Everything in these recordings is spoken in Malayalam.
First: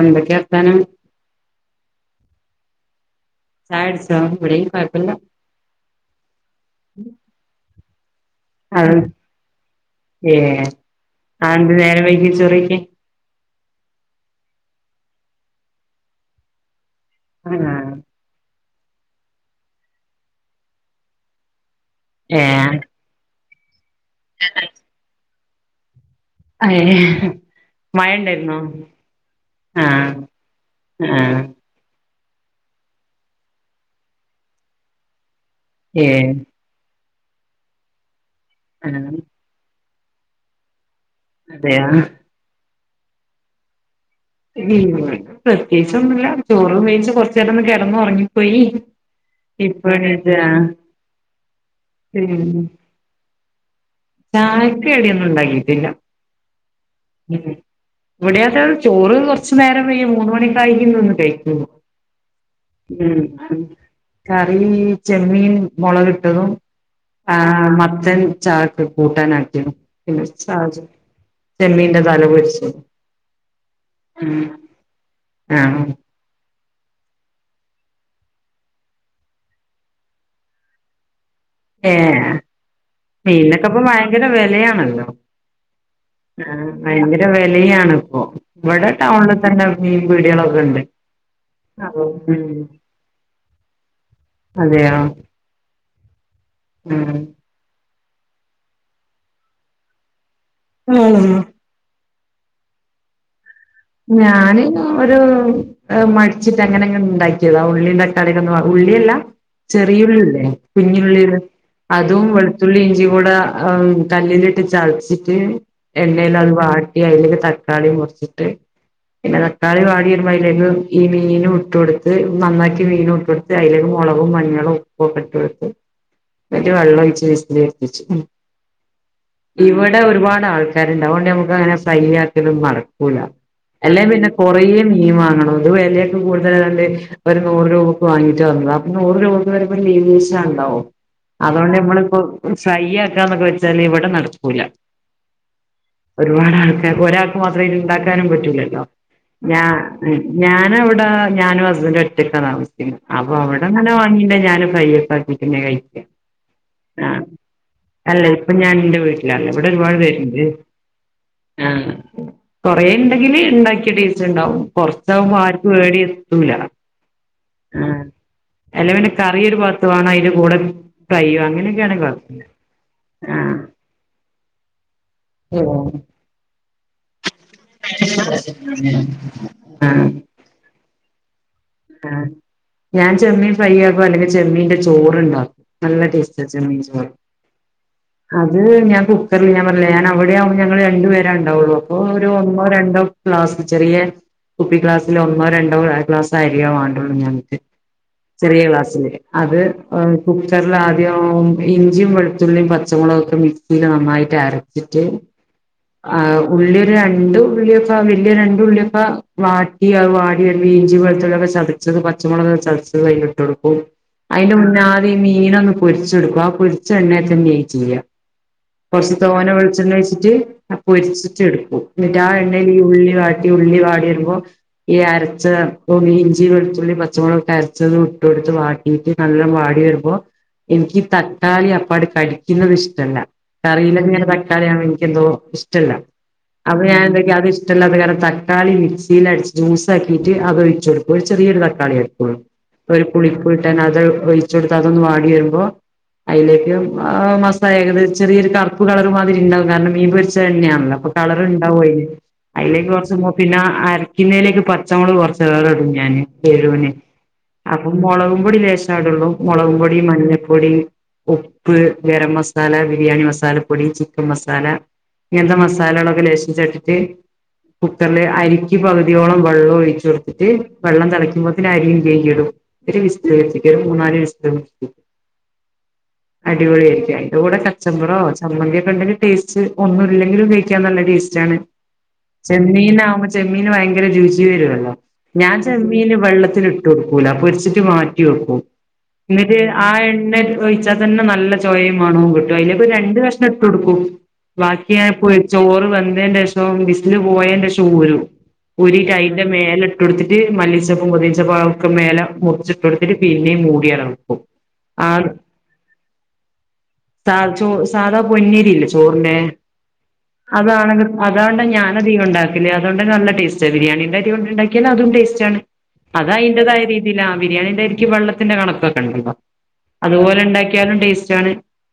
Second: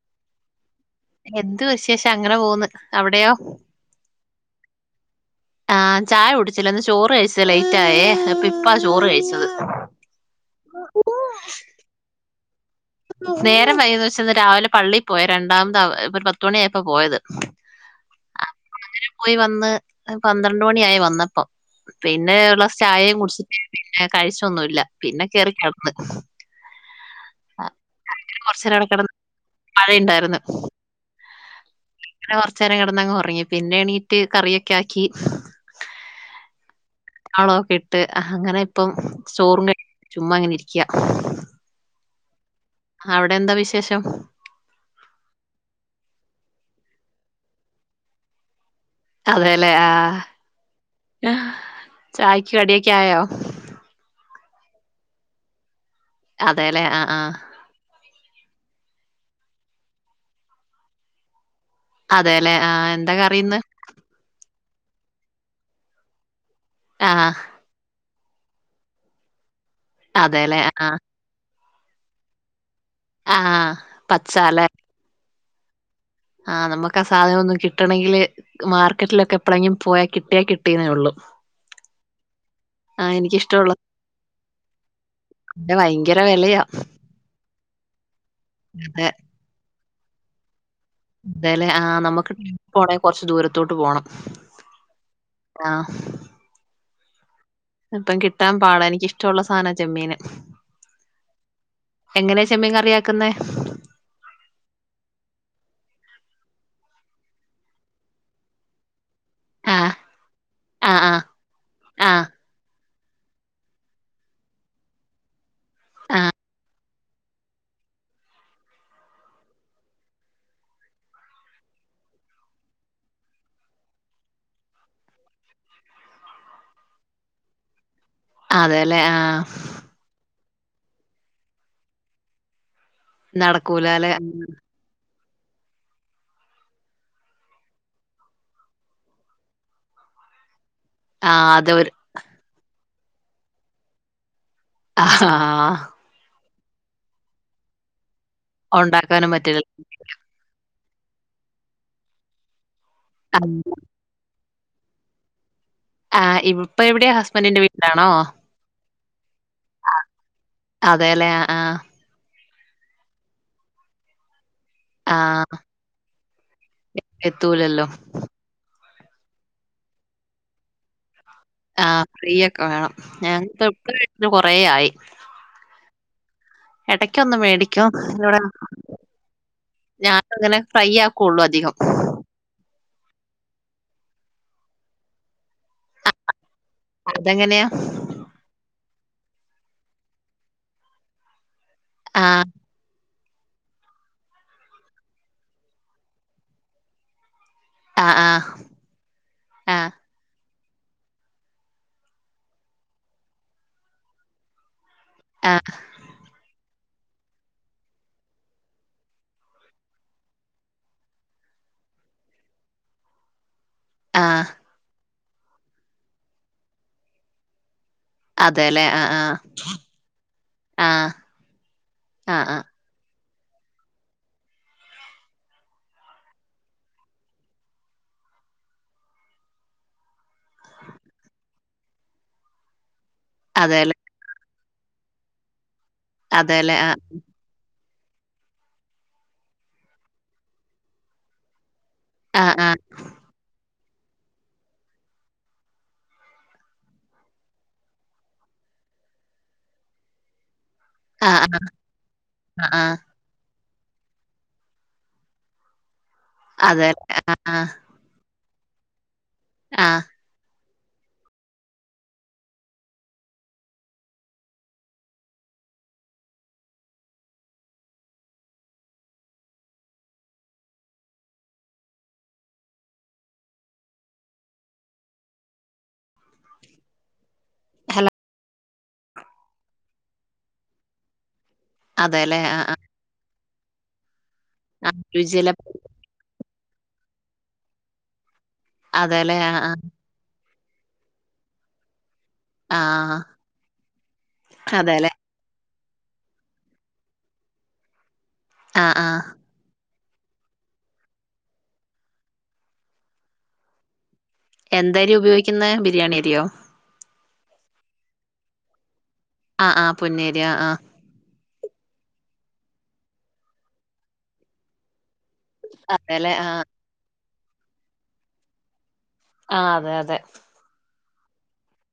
എന്തൊക്കെ വർത്താനം? എന്ത് വിശേഷം? അങ്ങനെ പോക്ന്ന്. അവിടെയോ? ചായ കുടിച്ചോ? ഇവിടെയും കൊയപ്പല്ല്യ ആഹ് ചായ കുടിച്ചില്ല. ഇന്ന് ചോറ് കഴിച്ചത് ലേറ്റ് ആയേ. അപ്പ ഇപ്പാ ആഹ് ചോറ് കഴിച്ചത്. ഏഹ് അതെന്തേ നേരം വൈകിയെ ചോറഴിക്കാൻ? നേരം വൈകിത് വെച്ച ഇന്ന് രാവിലെ പള്ളി പോയി. രണ്ടാമതാ അപ്പൊരു പത്തുമണി ആയപ്പാ പോയത്. [unintelligible] അപ്പ അങ്ങനെ പോയി വന്ന് പന്ത്രണ്ട് മണി ആയി വന്നപ്പം പിന്നെ ഒര് ഗ്ലാസ്സ്‌ ഏഹ് ചായേം കുടിച്ചിട്ട്, പിന്നെ കഴിച്ചൊന്നുല്ല. പിന്നെ കേറി കെടന്ന് ഏഹ് മഴ ഇണ്ടായിരുന്നോ? കൊറച്ചേരം അവിടെ കെടന്ന് ആഹ് മഴയുണ്ടായിരുന്നു ആഹ് അങ്ങനെ കൊറച്ചേരം കെടന്നങ്ങ് ഒറങ്ങി, പിന്നെ എണീറ്റ് കറിയൊക്കെ ആക്കി ഏഹ് അവളെ ഒർക്കീട്ട് അങ്ങനെ ഇപ്പം ആഹ് ചോറും കയി [inaudible] ചുമ്മാ ഇങ്ങനെ ഇരിക്കാ അതെയാ അവടെ എന്താ വിശേഷം? [unintelligible] പ്രത്യേകിച്ച് ഒന്നുല്ല. ചോറും വേയ്ച്ച് കൊറച്ചേരം ഒന്ന് കെടന്ന് ഒറങ്ങിപ്പോയി അതെല്ലേ. ആഹ്, ഉം ചായക്ക് കടിയൊക്കെ ആയോ? ചായക്ക് കടിയൊന്നും ഇണ്ടാക്കിട്ടില്ല. അതേലേ. ആഹ് ആഹ്. ഇവിടെയക്കെ ചോറ് കൊറച്ചു നേരം വൈകി മൂന്ന്‌ മണിയൊക്കായിക്ക്ന്ന് വന്ന് കയിക്കൂ അതേല്ലേ ആഹ് എന്താ ഉം, കറിയിന്ന്? കറി ചെമ്മീൻ മുളക് ഇിട്ടതും, ആഹ് മത്തൻ ചാർക്ക് കൂട്ടാൻ ആക്കിയതും പിന്നെ ച അതേല്ലേ ആഹ് ചെമ്മീന്റെ തല പൊരിച്ചതും, ആഹ്, ഉം പച്ചാല്ലേ ആഹ്, ആഹ് നമുക്ക് ആ സാധനം ഒന്നും കിട്ടണെങ്കില്, മാർക്കറ്റിലൊക്കെ എപ്പളെങ്കിലും പോയാ കിട്ടിയാ കിട്ടീന്നേ ഉള്ളൂ, ഏഹ് ആഹ് എനിക്കിഷ്ടമുള്ള മീനൊക്കെപ്പം ഭയങ്കര വിലയാണല്ലോ, വ്ട ഭയങ്കര വെ ആഹ് ഭയങ്കര വെലയാണ് ഇപ്പോ ഇവിടെ അതെ ടൗണില മീൻ പീടികളൊക്കെ ഉണ്ട്, അതേലേ, ആഹ് നമുക്ക് ഉം ട്രെയിനി പോണേ കൊറച്ച് ദൂരത്തോട്ട് പോണം, ആഹ് മ് ഇപ്പം കിട്ടാൻ പാടാ എനിക്കിഷ്ടമുള്ള സാധനം ചെമ്മീന്, ഏഹ്, എങ്ങനെയാ ചെമ്മീ കറിയാക്കുന്നെ? ഞാന് ന്ന ഒരു, മടിച്ചിട്ട് അങ്ങനെങ്ങനെ ഉണ്ടാക്കിയതാ ഉള്ളി, തക്കാളിക്ക ഒന്ന് ഉള്ളിയല്ലാ, ആഹ് ചെറിയുള്ളില്ലേ ആഹ് ആഹ് കുഞ്ഞുള്ളി ആഹ് അതും വെളുത്തുള്ളി ഇഞ്ചി കൂട, ആഹ കല്ലിലിട്ട് ചതച്ചിട്ട് ആഹ് എണ്ണയില അത് വാ അയ്ലേക്ക് തക്കാളിയും മുറിച്ചിട്ട്, പിന്നെ തക്കാളി വാടിവരുമ്പോ അയ്ല്ലേക്ക്‌ ഈ മീനു ഇട്ടൊടുത്ത് നന്നാക്കിയ മീനും ഇട്ടൊട്ത്ത്, അയ്ലേക്ക് മുളകും മഞ്ഞളും ഉപ്പൊക്കെ ഇട്ടൊടുത്ത്, ന്നിട്ട് വെള്ളം ഒഴിച്ച് വിസിൽ അട്പിച്ചും, അതേ ലേ ആഹ്, ഇവിടെ ഒരുപാട് ആൾക്കാരുണ്ട്, അതുകൊണ്ട് നമുക്ക് അങ്ങനെ ഫ്രൈയാക്കലൊന്നും നടക്കൂല, അല്ലേ നടക്കൂലാല്ലേ പിന്നെ കൊറേ മീൻ വാങ്ങണം അത് വിലയൊക്കെ കൂടുതലായോണ്ട്, ഒരു നൂറ് രൂപയ്ക്ക് വാങ്ങിട്ട് വന്നത അപ്പൊ നൂറ് രൂപയ്ക്ക് വരെ ഒരീവ്സേണ്ടാവൂ, ആഹ് അതുകൊണ്ട് അതൊരു നമ്മളിപ്പോ ഫ്രൈ ആക്കാന്നൊക്കെ വെച്ചാല് ഇവിടെ നടക്കൂല, ആഹ്, ഹാ ഒരുപാട് ആൾക്കാർക്ക് ഒരാൾക്ക് മാത്രം ഇത് ണ്ടാക്കാനും പറ്റൂലല്ലോ, ഉണ്ടാക്കാനും പറ്റില്ല. ഞാ ഞാനവിട ഞാനും ഹസ്ബൻഡും ഒറ്റക്കാണാ അപ്പൊ അവിടെ അങ്ങനെ വാങ്ങീണ്ടെ ഞാനും ഫ്രൈ ഒക്കെ ആക്കിട്ടെ കഴ് ആഹ് ഇപ്പൊ എവിട ഹസ്ബൻറിന്റെ വീട്ടിലാണോ? പ്പൊ ഞാൻ ന്റെ വീട്ടിലാള്ളത്, ഇവിടെ ഒരുപാട് പേരുണ്ട്, അതേല്ലേ. ആ, ആഹ് കൊറേ ണ്ടെങ്കിൽ ഉണ്ടാക്കിയ ടേസ്റ്റ് ഉണ്ടാവും, ആ. ആ കൊറച്ചാകുമ്പോ ആർക്കും ഏടെയ് എത്തൂല, എത്തൂലല്ലോ. ആഹ്, അല്ലെ പിന്ന കറിയൊരു ബാത്തു വേണം അതിന്റെ കൂടെ ഫ്രൈയ്യും അ ആഹ് ഫ്രൈയൊക്കെ വേണം ഞങ്ങ ഇപ്പൊ [inaudible] കൊറെ ആയി, ഏഹ്, ഇടക്കൊന്ന് മേടിക്കും ഇടെ ഞാന അങ്ങനെ ഫ്രൈ ആക്കുള്ളൂ അധികം ആഹ് ഞാൻ ചെമ്മീൻ ഫ്രൈ ആക്കും അല്ലെങ്കിൽ ചെമ്മീന്റെ ചോറ്ണ്ടാക്കും നല്ല ടേസ്റ്റ് ആ ചെമീൻ ചോറ് അതെങ്ങനെയാ? അത് ഞാൻ കുക്കറിൽ ഞാൻ പറഞ്ഞില്ല ഞൻ അവിടെയാവുമ്പ ഞങ്ങള് രണ്ടുപേണ്ടാവുള്ളൂ അപ്പോ ആ, ഒരു ഒന്നോ രണ്ടോ ക്ലാസ് ചെറിയ കുപ്പി ക്ലാസ്സില ഒന്നോ രണ്ടോ ക്ലാസ് ഐഡിയ വേണ്ടൊള്ളൂ ഞങ്ങക്ക് ആ, ആ, ചെറിയ ക്ലാസ്സില്. അത് ആ, കുക്കറിലാദ്യം ഇഞ്ചിയും വെളുത്തുള്ളിയും പച്ചമുളകക്കെ മിക്സിയിൽ നന്നായിട്ടരച്ചിട്ട് ആഹ് ആഹ് ഉള്ളി ഒരു രണ്ട് ഉള്ളിയൊക്കെ വല്ല്യ രണ്ട് ഉള്ളിയൊക്കെ വാട്ടിയ വാ പിന്നെ ഇഞ്ചി വെളുത്തുള്ളിയൊക്കെ ചതച്ചത് പച്ചമുളകൊക്കെ ചതച്ചത് അതിലിട്ട് കൊടുക്കും. ആ. അതിന്റെ മുന്നെ ആദ്യം ഈ മീനൊന്ന് പൊരിച്ചെടുക്കും. ആ പൊരിച്ച എണ്ണയിൽ തന്നെയാ ചെയ്യ. അതേല്ലേ. ആ, കൊറച്ച് ആ, തോനെ വെളിച്ചെണ്ണ ഒഴിച്ചിട്ട് ആ, പൊരിച്ചിട്ട് എടുക്കും. എന്നിട്ട് ആ എണ്ണേല് ഉള്ളി വാട്ടി ഉള്ളി വാടി വരുമ്പോ ഈ അരച്ച ഇഞ്ചി, വെളുത്തുള്ളി, പച്ചമുളകൊക്കെ അരച്ചത് ഇട്ട് കൊടുത്ത് വാ ട്ടി നല്ല വടി വരുമ്പോ എനിക്ക് തക്കാളി അപ്പാടെ കടിക്കുന്നുന്നത് ഇഷ്ടല്ല. അതേല്ലേ. കറിയിലങ്ങനെ കറിയാവുമ്പോ എനിക്കെന്തോ ഇഷ്ടല്ല. അതേല്ലേ. അപ്പ ആ, ഞാൻ എന്താക്കി അത് ഇഷ് ടല്ലാത്ത കാരണം തക്കാളി മിക്സീല് അടിച്ച് ജ്യൂസാക്കിട്ട് അത് ഒഴിച്ച് കൊടുക്കും. ഒരു ചെറിയൊരു തക്കാളിയാണ്. ആ, ആ, ഒരു പുളിപ്പ് കിട്ടാൻ അത് ഒഴിച്ചൊട്ത്ത് അതൊന്ന് വാടി വരുമ്പോ അതിലേക്ക് മസാ ഏകദേ ചെറിയൊരു കറുപ്പ് കളർമാതിരിണ്ടാവും. കാരണം മീൻ പൊരി ച്ച എണ്ണേണല്ലാ. അപ്പ ആ, ആ, കളറ്ണ്ടാവും അയിന്. ആ, ആ. അതിലേക്ക് കൊറച്ച് മൊ പിന്നെ അരക്കുന്നതിലേക്ക് പച്ചമുളക് കൊറച്ച് വേറെ ഇടും ഞാന് എരൂന്. അതേല്ലേ. ആ, അപ്പൊ മൊളകും പൊടി ലേശാ ഇടുള്ളൂ. മൊളകും ആ. പൊടി, മഞ്ഞപ്പൊടി ഉപ്പ്, ഗരം മസാല, ബിരിയാണി മസാലപ്പൊടി, ചിക്കൻ മസാല ഇങ്ങനത്തെ മസാലകളൊക്കെ ലേശം ചേർത്തിട്ട് കുക്കറില് അരിക്ക് പകുതിയോളം വെള്ളം ഒഴിച്ചു കൊടുത്തിട്ട് വെള്ളം തിളക്കുമ്പോത്തന് അരിയും കഴികീടും. ഇച്ചിരി [unintelligible] ചിക്കനും മൂന്നാല് [unintelligible] അടിപൊളി ആയിരിക്കും. ഇത് കൂടെ ഹലോ. കച്ചമ്പറോ ചമ്മതി ഒക്കെണ്ടെങ്കി ടേസ്റ്റ്. ഒന്നും ഇല്ലെങ്കിലും കഴിക്കാൻ നല്ല ടേസ്റ്റാണ്. അതേല്ലേ. ആ, ആ, ചെമ്മീനാകുമ്പോ ചെമ്മീന് ഭയങ്കര രുചി ആ. വരുമല്ലോ. രുചിയിലെ ഞാൻ ചെമ്മീന് വെള്ളത്തിലിട്ട് ക്കൂല. പൊരിച്ചിട്ട് മാറ്റി വെക്കും എന്നിട്ട് ആ എണ്ണേ അത് ഒഴിച്ചാ തന്നെ നല്ല ചൊയേം മണോം ആ. രണ്ട് കഷ്ണം ഇട്ട് കൊടുക്കും. ബാക്കി അതേല്ലേ. ഞാൻ പോയ്‌ ചോറ് വെന്തതിന്റെ ശേഷവും വിസില് പോയന്റെേ ശേഷവും ഊരും. ആഹ് ആഹ് ഊരിട്ടയിന്റെ മേലട്ട് കൊടുത്തിട്ട് മല്ലിച്ചപ്പും പൊതിച്ചപ്പും ഒക്കെ മേലെ മുറിച്ചിട്ട് കൊടുത്തിട്ട് പിന്നെയും മൂടിയിടണം. എന്തരിയാ ഉപയോഗിക്കുന്നെ? ബിരിയാണി അതിയോ? സാ ചോ സാധാ പൊന്നിരിയില്ലേ ചോറിന്റെ? ആഹ് ആഹ് പൊന്നരി. ആഹ് ആഹ് അതാണെങ്ക അതുകൊണ്ടാ ഞാൻ അധികം ഉണ്ടാക്കല്. അതൊണ്ടന്നെ നല്ല ടേസ്റ്റാ. ബിരിയാണിന്റെ അരി കൊണ്ടുണ്ടാക്കിയാൽ അതും ടേസ്റ്റാണ്. അത് അതെല്ലേ ആഹ് അയിന്റേതായ രീതിയിലാ. ബിരിയാണിന്റെ അരിക്ക് വെള്ളത്തിന്റെ കണക്കൊക്കെണ്ടല്ലോ. ആഹ് അതെ അതെ അതുപോലെ ഉണ്ടാക്കിയാലും ടേസ്റ്റാണ്.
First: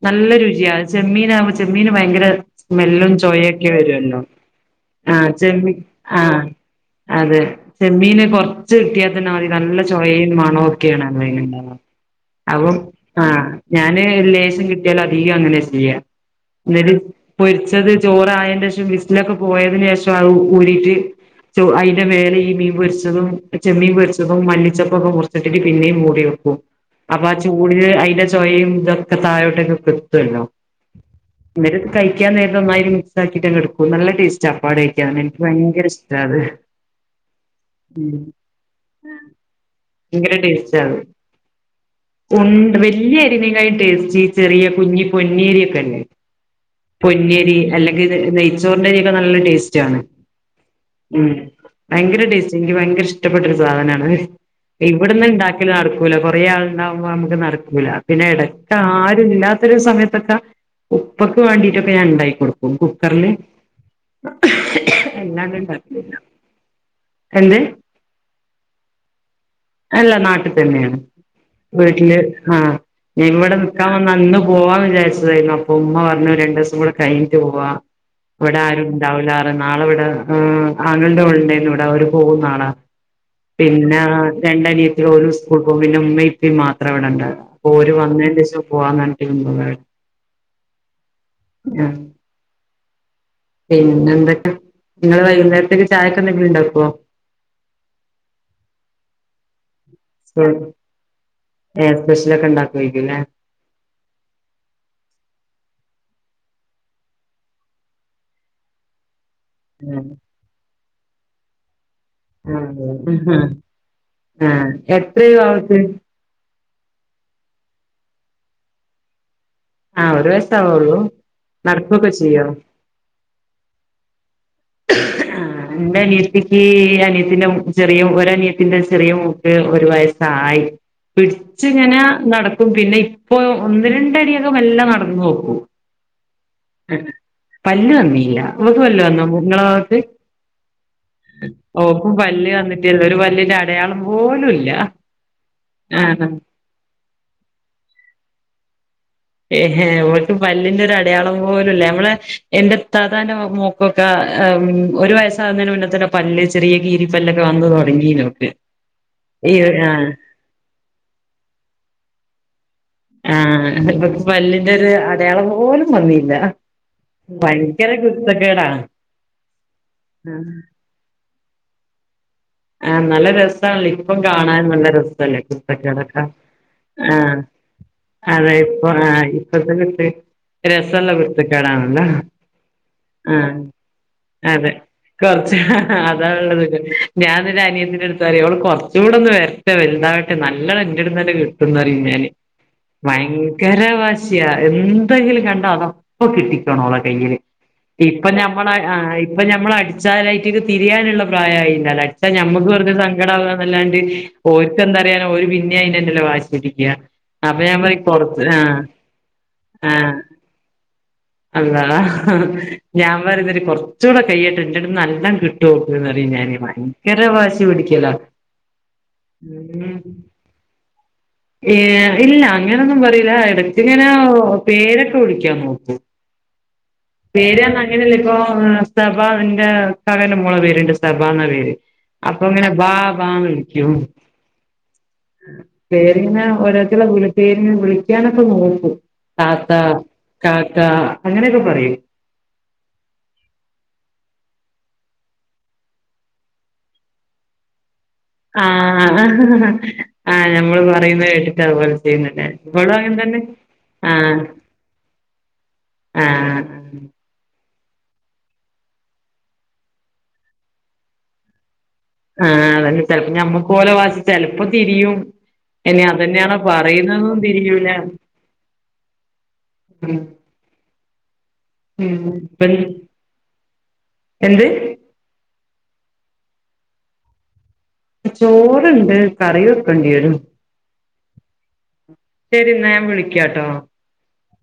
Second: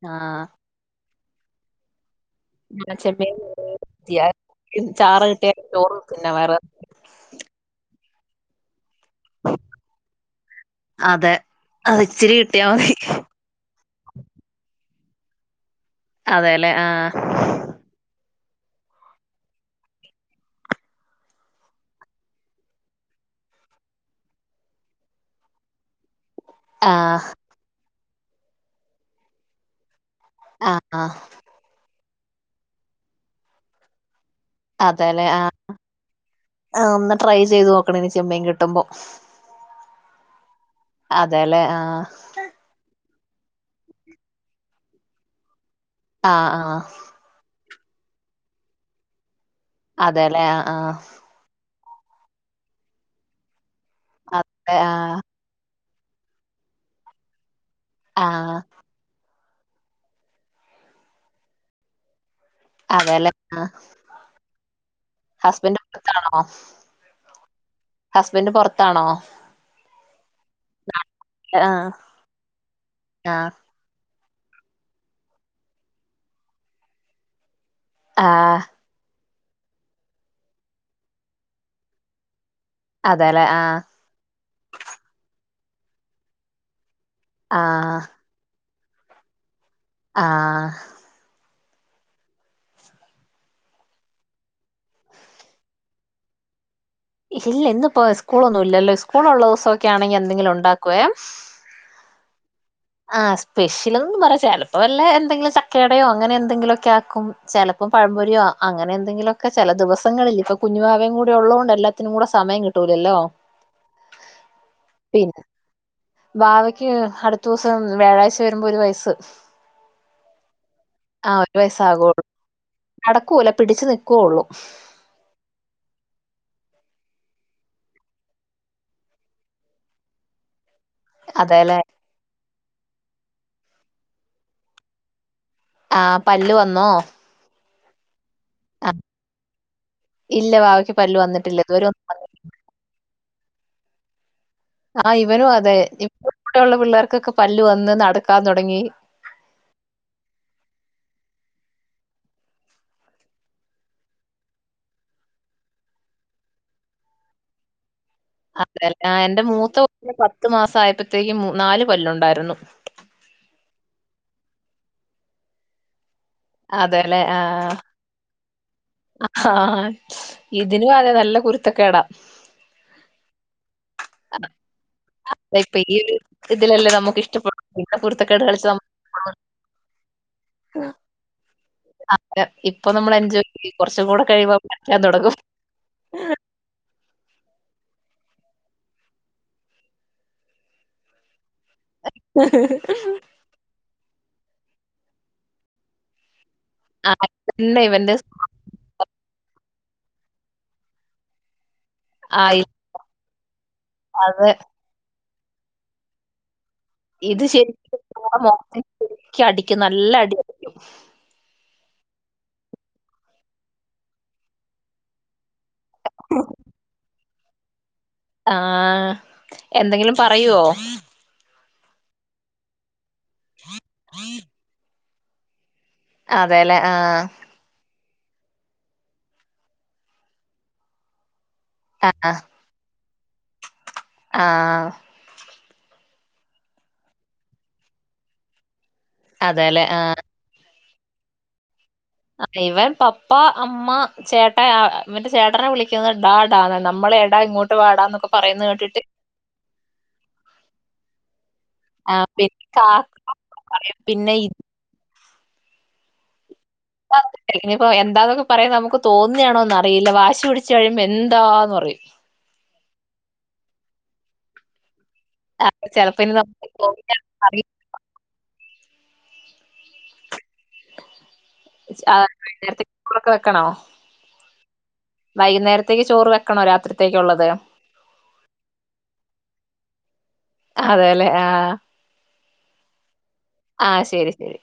നല്ല ആഹ് രുചിയാ ചെമ്മീനാവുമ്പോ ചെമ്മീന് ഭയങ്കര സ്മെല്ലും ചെമ്മീൻ ചൊയേക്കെ വരുവല്ലോ. കിട്ടിയാ- ചാറ് ആഹ് കിട്ടിയ ചെമ്മീൻ ചോറ് തിന്ന ആഹ് വേറെ അതെ ചെമ്മീന് കൊറ ഇച്ചിരി കിട്ടിയാ തന്നെ മതി നല്ല ചൊയെയും മണവും ഒക്കെയാണ് അതെ അതിന്. അത് ഇച്ചിരി കിട്ടിയാ അപ്പം മതി ആഹ് ഞാന് ലേശം കിട്ടിയാലധികോ അങ്ങനെ ചെയ്യാ. അതെല്ലേ എന്നട്ട് ആഹ് പൊരിച്ചത് ചോറയതിന് ശേഷം വിസിലൊക്കെ പോയതിന് ശേഷം ആ ഊരിട്ട് ചു അതിന്റെ മേലെ ഈ മീൻ പൊരിച്ചതും ചെമ്മീൻ പൊരിച്ചതും മല്ലിച്ചപ്പൊക്കെ മുറിച്ചിട്ടിട്ട് പിന്നേം മൂടി വെക്കും. ആഹ് അപ്പ ആ ചൂടിന് അതിന്റെ ചൊയയും ഇതൊക്കെ താഴോട്ടൊക്കെ എത്തുവല്ലോ. ആഹ് ആഹ് എന്നിട്ടിത്‌ കഴിക്കാൻ നേരത്ത് ഒന്നായിട്ട് മിക്സാക്കിയിട്ട് ഇങ്ങെടുക്കും. നല്ല ടേസ് ചാപ്പാട് കഴിക്കാന് അതെല്ലെ എനിക്ക് ആഹ് ഭയങ്കര ഇഷ്ടാ അത്. ആഹ് ഒന്ന് ട്രൈ ചെയ്ത് നോക്കണം ഇനി ഉം ചെമ്മീൻ കിട്ടുമ്പോ എങ്ങനേണ്ടേയ്നു? അതെ ലേ ആ ഉണ്ട്. വല്ല്യ എരിവിനായിട്ട് ഇഞ്ചി ചെറിയ കുഞ്ഞി പൊന്നി അരി ഒക്കെ അല്ലേ ആഹ് ആഹ് പൊന്നി അരി അല്ലെങ്കി നെ നെയ്ച്ചോർന്റെ അരി ഒക്കെ നല്ല ടേസ്റ്റാണ്. അതെല്ലേ ആഹ് ആഹ് ഉം ഭയങ്കര ടേസ്റ്റ്. ൻക്ക് ഭയങ്കര ഇഷ്ടപ്പെട്ട ഒരു സാധനാണ് അത് അതെ ആഹ് ഇവിട്ന്ന്ണ്ടാ ക്കല് നട്ക്കൂല. കൊറേ ആള്ണ്ടാവുമ്പോ നമുക്ക് നടക്കൂല പിന്നെ എടക് ആഹ് ആരുല്ലാത്തൊരു സമയത്തൊക്ക ഉപ്പക്ക് വേണ്ടിട്ടൊക്കെ ഞാൻ ഉണ്ടാക്കി കൊടു [unintelligible] കുക്കർല് അതെല്ലേ ആഹ് അയ്ലാണ്ട് ഹസ്ബൻഡ് ണ്ടാക്കല് എന്ത് ഹസ്ബന്റ് പൊർത്താണോ? അല്ല. നാട്ടിൽ തന്നെയാണ്. ആഹ് വീട്ടില് ആ ഇവടെ ആഹ് ക്കാൻ വന്നാ. ഇന്ന് പോവാൻ വിചാരിച്ചതായിരുന്നു. അപ്പ ഉമ്മ പറഞ്ഞു, രണ്ട് ദിവസം കൂടെ കഴിഞ്ഞിട്ടു പോവാ. ആഹ് ഇവടെ ആരും ണ്ടാവൂലാറ നാളെ ഇവടെ ആങ്ങൾൻ്റെ ഓൾ ണ്ടായ്ന്ന് ഇവടെ അവര് പോകും നാളാ അതെല്ലെ ആഹ് പിന്നെ രണ്ടനിയത്ത്യേള് ഓല് സ്കൂൾക്കോവും പിന്നെ ഉമ്മിം ഇപ്പിം മാത്രാ വടെ ണ്ടാവ. അപ്പൊ ഓര് ആഹ് വന്നേൻ്റെഷം പോവാന്നർഞ്ഞ്ട്ട് നിന്നതാണ്. ആഹ് ഉം പിന്നെ എന്തൊക്കെ? നിങ്ങള് വൈകുന്നേരത്തേക്ക് ചായക്ക് എന്തെങ്കിലും ഉണ്ടാക്കുവോ? ഇല്ല. ഇന്ന്പ്പോ സ്കൂളൊന്നും ഇല്ലല്ലോ. സ്കൂൾ ഉള്ള ദിവസൊക്കെ ആണെങ്കി എന്തെങ്കിലും ഉണ്ടാക്കുവേ ഏ സ്പെഷ്യലൊക്കെ ണ്ടാക് ആ സ്പെഷ്യൽ ന്നും പറയാ. ചെൽപ്പോ വല്ല എന്തെങ്കിലും ചക്കേടയോ അങ്ങനെ എന്തെങ്കിലുക്കെ ആക്കും. ചെല പ്പം പഴം പൊരിയോ അങ്ങനെ എന്തെങ്കിലൊക്കെ ചെല ദിവസങ്ങളിൽ. ഇപ്പൊ കുഞ്ഞുവാവേയും കൂടി ഉള്ളോണ്ട് എല്ലെ ആ ആ എത്രയായി വാവക്ക് വാവയ്ക്ക് അടുത്ത ദിവസം വ്യാഴാഴ്ച വരുമ്പോ ഒരു വയസ്സ്. ആ ഒരു വയസ്സ് ആവുണൊള്ളൂ. ആഹ് ഒരു നടക്കൊക്കെ വയസ്സാകുള്ളൂ ചെയ്യോ? നടക്കൂല. പിടിച്ചു നിക്കുവൊള്ളു. ആഹ് ആ ഇന്റെ അനിയത്തിക്ക് അനിയത്തിന്റെ ചെറിയ ഒരനിയത്തിന്റെ ചെറിയ മോക്ക് ഒരു വയസ്സായി. അതെല്ലെ പിടിച്ചിങ്ങനെ നടക്കും. പിന്നെ ഇപ്പൊ ഒന്ന് രണ്ടടിയൊക്കെ മെല്ലെ നടന്നോക്കും. ആ പല്ല് വന്നോ? പല്ല് വന്നില്ല. ഓക്ക് ആ, പല്ല് വന്നോ? ങ്ങളെ വാവക്ക്. ഇല്ല വാവയ്ക്ക് പല്ല് വന്നിട്ടില്ല ഇതുവരെ ഒന്നും ഓക്കും പ പല്ല് വന്നിട്ടില്ല ഒരു പല്ലിന്റെ അടയാളം പോലുംല്ല്യാ ആ ഇപ്പോ ഉള്ള പിള്ളേർക്കൊക്കെ പല്ല് വന്ന്. നടക്കാൻ തുടങ്ങി. ഏഹെ ഓൽക്ക് പല്ലിന്റെ ഒരു അടയാളം പോലുംല്ല. ഞമ്മളെ എന്റെ താതാന്റെ മോ കൊക്കെ. ഒരു വയസ്സാകുന്നതിന് മുന്നെ തന്നെ പല്ല് ചെറിയ കീരിപ്പല്ലൊക്കെ വന്ന് തൊടങ്ങീനു. അതെല്ലേ. ആ എന്റെ മൂത്ത കൊ പത്തു മാസം ആയപ്പത്തേയ്ക്കും നാല് പല്ലുണ്ടായിരുന്നു. ആ ഇവക്ക് പല്ലിന്റെ ഒരു അടയാളം പോലും വന്നീല്ല. അതെ ലേ ആ ഇത് ഇതിനും അതെ നല്ല കുരുത്തകേടാ. ആ നല്ല രസാണല്ലോ. ഇപ്പ കാണൻ നല്ല രസല്ലേ കുരുത്തക്കേടൊക്കെ. ഇല്ലല്ലേ നമുക്ക് ഇഷ്ട്ട ആഹ് പ്പെ അതെ. ഇപ്പൊ ആ ഇപ്പതന്നെണ്ട്. രസള്ളത് കുരുത്തക്കേട് ആണല്ലോ ഇപ്പൊ നമ്മൾ ആ എൻജോയ് ചെയ്യും. കുറച്ചും കൂടെ കഴിയുമ്പോ അതെ പറ്റാൻ തുടങ്ങും. കൊർച്ച് കാ ആ അതാള്ളതൊര് ഞാനൻ്റെ അനിയത്തിന്റെ അടുത്ത് പറയും. ഓള് കൊർച്ചൂടെ ഒന്ന് വര്ട്ടെ വലുതാവട്ടെ. നല്ലണം ന്റെട്ത്ത്ന്നന്നെ കി ട്ടും ന്നറിം ഞാന്. ഭയങ്കര വാശിയാ എന്തെങ്കിലും കണ്ടാ അത പ്പ കിട്ടിക്കോണം ഓളെ ആഹ് കയ്യില്. ഇതന്നെ ഇവന്റെ ഇപ്പൊ ഞാൻ മ്മളയ് ആഹ് ഇപ്പ ഞമ്മള് അടിച്ചാല് അയ്റ്റ്ക്ക് തിരിയാന്ള്ള പ്രായായില്ലാലോ അടി ച്ചാ ആയി ഞമ്മക്ക് വെർതെ സങ്കടാവാന്നല്ലാണ്ട്. അത് ഓര്ക്ക് എന്താറിയാന ഓര് പിന്നിം അയ്നെന്നല്ലെ വാശി പിടിക്ക്യാ ഇത് വാശിപ്പിക്കുക അപ്പൊ ഞാൻ ശരിക്കും പറയും. നമ്മുടെ കൊറച്ച് മുഖത്ത് ആഹ് ശരിക്കും അടിക്കും ആഹ് നല്ല അടി. ആഹ് അള്ളാ ഞാൻ പറയും ഇന്നട്ട് കൊർച്ചുടെ കെയ്യട്ടെ. ഇന്റെട്ത് ന്ന് നല്ലം കി ട്ടോക്ക് ന്ന് പറയും ഞാന് ഭയങ്കര വാശി പിടിക്ക്യലാ ആഹ് എന്തെങ്കിലും പറയ്വോ ഏഹ് ഇല്ല അങ്ങനെ ഒന്നും പറീല എടക്ക് ഇങ്ങനെ ഓ പേരെക്കെ വിളിക്കും ക്ക്യാൻ നോക്ക് അതേല്ലെ ആഹ് ആഹ് പേര് അർഞ്ഞാ അങ്ങനല്ല ഇപ്പോ സ്തഭാന്ന ഇന്റെ ഇക്കാക്കാന്റെ മോളെ പേര്ണ്ട് സ്തഭാന്നാ പേര് ആഹ് അപ്പൊ ഇങ്ങനെ ബാ ബാ ന്ന് വിളിക്ക്യും ആഹ് പേരിങ്ങനെ ഓരോര്ത്തെര്ടെ വിളി പേരിങ്ങനെ വിളിക്കാനൊക്കെ നോക്കും താത്ത അതെല്ലേ ആഹ് കാക്ക അങ്ങനെയൊക്കെ പറയും ആഹ് ഇവൻ പപ്പ അമ്മ ചേട്ടാ ആഹ് ഇവന്റെ ചേട്ടനെ വിളിക്കുന്നെ ടാടാന്നാ നമ്മള് എടാ ഇങ്ങോട്ട് വാടാന്നൊക്ക ആഹ് ആഹ് ഞമ്മള് പറയുന്ന കേട്ടിട്ട് അതുപോലെ ചെയ്യുന്നത് അല്ലെ ഇവടും അങ്ങൻതന്നെ പ [unintelligible] യം പിന്നെ ഇ ആഹ് ആഹ് ആഹ് ന്താ ന്നൊക്കെ പറയും ഇനി ഇപ്പൊ എന്താന്നൊക്കെ പറയാൻ നമുക്ക് തോന്നിയാണോന്ന് അറിയില്ല വാശി പിടിച്ച് കഴിയുമ്പ എന്താന്ന് പറയും. ആഹ് ആഹ് അതന്നെ ചെൽപ്പൊ ഞമ്മക്ക് ഓലെ ഭാഷ ചെലപ്പൊ തിരിയും ആഹ് ഇനി ചെലപ്പോ അതന്നെയാണോ നമുക്ക് തോന്നിയാണെന്ന് പറയ്ന്നത്ന്നും പറയും തിരിയൂല. ഉം. ച്ച് ആഹ് ഉം വെയ്ന്നേര്ത്ത്ക്ക് ചോറൊക്കെ വെക്കണോ എന്ത് വൈക്ന്നേരത്തേക്ക് ചോറ് വെക്കണോ രാത്രിത്തേയ്ക്ക് ഉള്ളത് ചോറ് ഇണ്ട് കറി വെക്കെണ്ട്യെരും അതെല്ലേ ആഹ് ഉം ശെരി ന്നാ ഞാൻ വിളി ആഹ് ശരി ശരി